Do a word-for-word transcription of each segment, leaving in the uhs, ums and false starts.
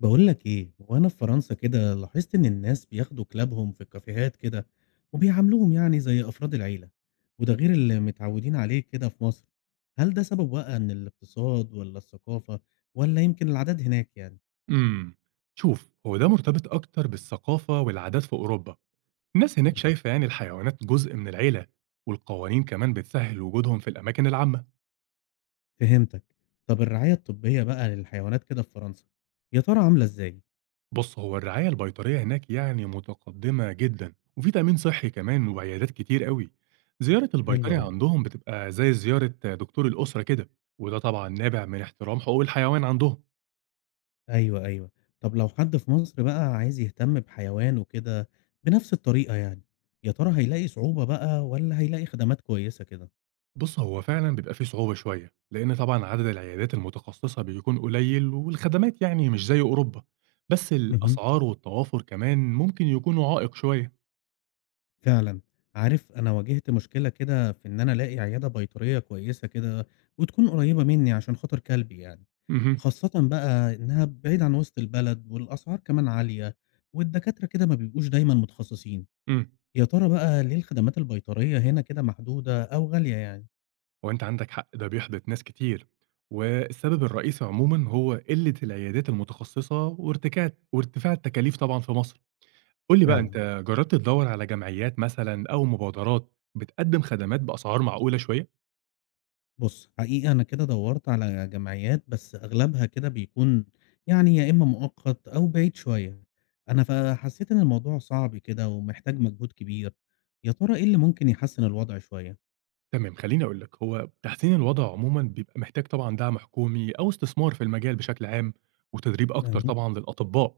بقول لك ايه، وانا في فرنسا كده لاحظت ان الناس بياخدوا كلابهم في الكافيهات كده، وبيعاملوهم يعني زي افراد العيله. وده غير اللي متعودين عليه كده في مصر. هل ده سبب بقى ان الاقتصاد ولا الثقافه، ولا يمكن العادات هناك يعني؟ امم، شوف هو ده مرتبط أكتر بالثقافة والعادات في أوروبا، الناس هناك مم. شايفة يعني الحيوانات جزء من العيلة، والقوانين كمان بتسهل وجودهم في الأماكن العامة، فهمتك. طب الرعايه الطبيه بقى للحيوانات كده في فرنسا، يا ترى عامله ازاي؟ بص هو الرعاية البيطرية هناك يعني متقدمة جدا، وفي تأمين صحي كمان وعيادات كتير قوي، زيارة حلو البيطري قوي. عندهم بتبقى زي زيارة دكتور الأسرة كده، وده طبعا نابع من احترام حقوق الحيوان عندهم. ايوه ايوه. طب لو حد في مصر بقى عايز يهتم بحيوانه كده بنفس الطريقه يعني، يا ترى هيلاقي صعوبه بقى ولا هيلاقي خدمات كويسه كده؟ بُص، هو فعلًا بيبقى في صعوبة شوية، لإن طبعًا عدد العيادات المتخصصة بيكون قليل والخدمات يعني مش زي أوروبا، بس اهم، الأسعار والتوافر كمان ممكن يكونوا عائق شوية. فعلًا. عارف، أنا واجهت مشكلة كده في إن أنا ألاقي عيادة بيطرية كويسة كده وتكون قريّبة منّي عشان خاطر كلبي يعني، اهم، خاصةً بقى إنها بعيدة عن وسط البلد، والأسعار كمان عالية، والدكاترة كده ما بيبقوش دايمًا متخصصين. إمم، يا ترى بقى ليه الخدمات البيطرية هنا كده محدودة أو غالية يعني؟ هو أنت عندك حق ده بيحبط ناس كتير، والسبب الرئيسي عمومًا هو قلة العيادات المتخصصة وارتكاع وارتفاع التكاليف طبعًا في مصر. قُل لي بقى فعلًا. أنت جربت تدوّر على جمعيات مثلًا أو مبادرات بتقدم خدمات بأسعار معقولة شوية؟ بُص، حقيقي أنا كده دوّرت على جمعيات، بس أغلبها كده بيكون يعني يا إما مؤقت أو بعيد شوية. أنا فحسّيت إن الموضوع صعب كده ومحتاج مجهود كبير. يا ترى إيه اللي ممكن يحسّن الوضع شوية؟ تمام خليني أقول لك هو تحسين الوضع عمومًا بيبقى محتاج طبعًا دعم حكومي أو استثمار في المجال بشكل عام، وتدريب أكتر اهم، طبعًا للأطباء.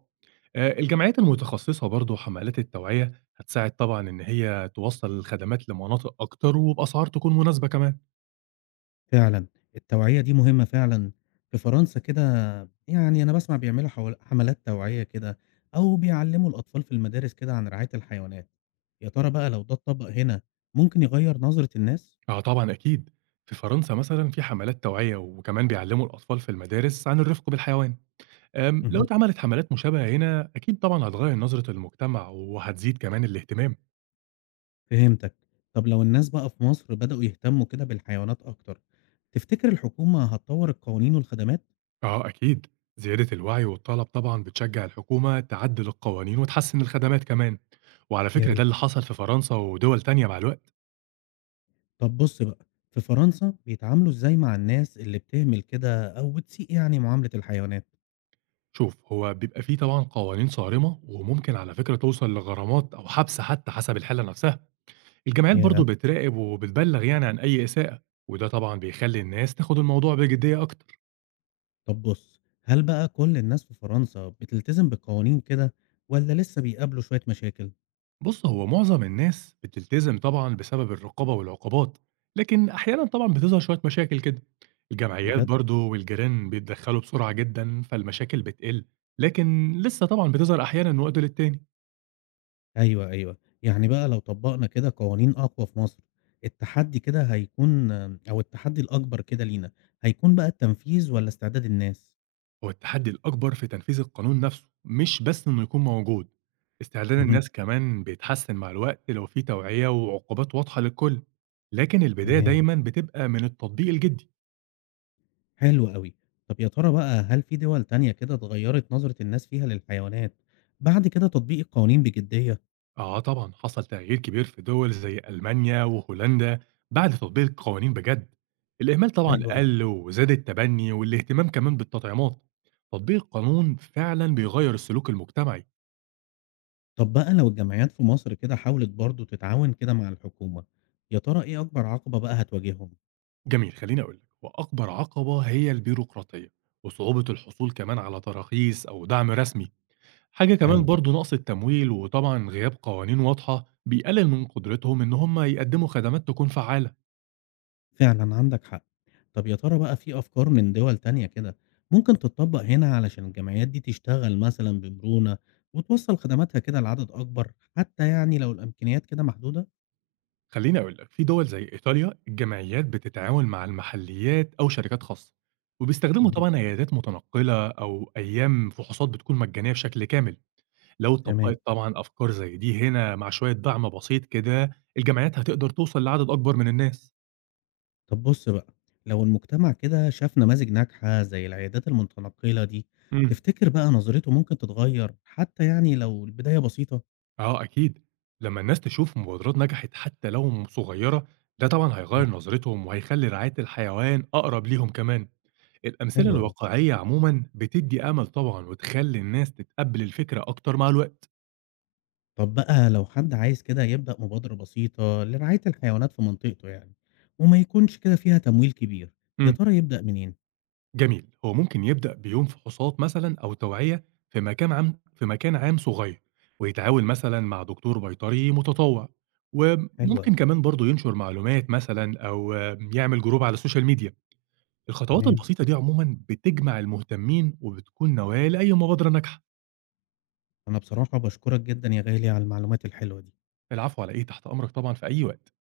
آآ الجمعيات المتخصصة برضه وحملات التوعية هتساعد طبعًا إن هي توصّل الخدمات لمناطق أكتر وبأسعار تكون مناسبة كمان. فعلًا، التوعية دي مهمة فعلًا. في فرنسا كده، يعني أنا باسمع بيعملوا حول حملات توعية كده، أو بيعلّموا الأطفال في المدارس كده عن رعاية الحيوانات. يا ترى بقى لو ده اتطبّق هنا، ممكن يغيّر نظرة الناس؟ آه طبعًا أكيد، في فرنسا مثلًا في حملات توعية وكمان بيعلّموا الأطفال في المدارس عن الرفق بالحيوان. آمم لو اهم. اتعملت حملات مشابهة هنا أكيد طبعًا هتغيّر نظرة المجتمع وهتزيد كمان الاهتمام. فهمتك. طب لو الناس بقى في مصر بدأوا يهتموا كده بالحيوانات أكتر، تفتكر الحكومة هتطور القوانين والخدمات؟ آه أكيد، زيادة الوعي والطلب طبعًا بتشجّع الحكومة تعدّل القوانين وتحسّن الخدمات كمان، وعلى يا فكرة ده ريت. اللي حصل في فرنسا ودول تانية مع الوقت، طب بص بقى، في فرنسا بيتعاملوا إزاي مع الناس اللي بتهمل كده أو بتسيء يعني معاملة الحيوانات؟ شوف هو بيبقى في طبعًا قوانين صارمة وممكن على فكرة توصل لغرامات أو حبس حتى حسب الحالة نفسها، الجمعيات برضه يا بتراقب وبتبلّغ يعني عن أي إساءة، وده طبعًا بيخلّي الناس تاخد الموضوع بجدية أكتر. طب بص، هل بقى كل الناس في فرنسا بتلتزم بالقوانين كده، ولا لسه بيقابلوا شوية مشاكل؟ بُص، هو معظم الناس بتلتزم طبعًا بسبب الرقابة والعقوبات، لكن أحيانًا طبعًا بتظهر شوية مشاكل كده. الجمعيات بجد؟ برضه والجيران بيتدخّلوا بسرعة جدًا، فالمشاكل بتقِل، لكن لسه طبعًا بتظهر أحيانًا من وقت للتاني. أيوه، أيوه. يعني بقى لو طبّقنا كده قوانين أقوى في مصر، التحدي كده هيكون أو التحدي الأكبر كده لينا، هيكون بقى التنفيذ والّا استعداد الناس؟ هو التحدي الأكبر في تنفيذ القانون نفسه، مش بس إنه يكون موجود. استعداد اهم، الناس كمان بيتحسن مع الوقت لو في توعية وعقوبات واضحة للكل، لكن البداية تمام، دايمًا بتبقى من التطبيق الجدي. حلو أوي. طَب يا ترى بقى هل في دول تانية كده اتغيّرت نظرة الناس فيها للحيوانات بعد كده تطبيق القوانين بجدية؟ آه طبعًا، حصل تغيير كبير في دول زي ألمانيا وهولندا بعد تطبيق القوانين بجد، الإهمال طبعًا حلو أوي. قل وزاد التبني والاهتمام كمان بالتطعيمات، تطبيق القانون فعلًا بيغير السلوك المجتمعي. طَب بقى لو الجمعيات في مصر كده حاولت برضه تتعاون كده مع الحكومة، يا ترى إيه أكبر عقبة بقى هتواجههم؟ جميل، خليني أقول لك، وأكبر عقبة هي البيروقراطية وصعوبة الحصول كمان على تراخيص أو دعم رسمي، حاجة كمان أيوه. برضه نقص التمويل وطبعًا غياب قوانين واضحة بيقلل من قدرتهم إن هم يقدموا خدمات تكون فعالة. فعلًا عندك حق. طب يا ترى بقى في أفكار من دول تانية كده ممكن تتطبّق هنا علشان الجمعيات دي تشتغل مثلًا بمرونة وتوصّل خدماتها كده لعدد أكبر، حتى يعني لو الإمكانيات كده محدودة؟ خليني أقول لك، في دول زي إيطاليا الجمعيات بتتعاون مع المحليات أو شركات خاصة، وبيستخدموا اهم، طبعًا عيادات متنقلة أو أيام فحوصات بتكون مجانية بشكل كامل، لو تمام. اتطبقت طبعًا أفكار زي دي هنا مع شوية دعم بسيط كده الجمعيات هتقدر توصل لعدد أكبر من الناس. طب بُص بقى، لو المجتمع كده شاف نماذج ناجحة زي العيادات المتنقلة دي، امم. تفتكر بقى نظرته ممكن تتغيّر حتى يعني لو البداية بسيطة؟ آه أكيد، لما الناس تشوف مبادرات نجحت حتى لو صغيرة ده طبعًا إمم، هيغير نظرتهم وهيخلي رعاية الحيوان أقرب ليهم كمان. الأمثلة حلو أوي. الواقعية عمومًا بتدّي أمل طبعًا وتخلّي الناس تتقبّل الفكرة أكتر مع الوقت. طب بقى لو حد عايز كده يبدأ مبادرة بسيطة لرعاية الحيوانات في منطقته يعني، وما يكونش كده فيها تمويل كبير، يا إمم. ترى يبدأ منين؟ جميل، هو ممكن يبدأ بيوم فحوصات مثلًا أو توعية في مكان عام في مكان عام صغير، ويتعاون مثلًا مع دكتور بيطري متطوع، حلو وممكن أوي. كمان برضه ينشر معلومات مثلًا أو آه، يعمل جروب على السوشيال ميديا. الخطوات تمام. البسيطة دي عمومًا بتجمع المهتمين وبتكون نواة لأي مبادرة ناجحة. أنا بصراحة بشكرك جدا يا غالي على المعلومات الحلوة دي. العفو على إيه، تحت أمرك طبعًا في أي وقت.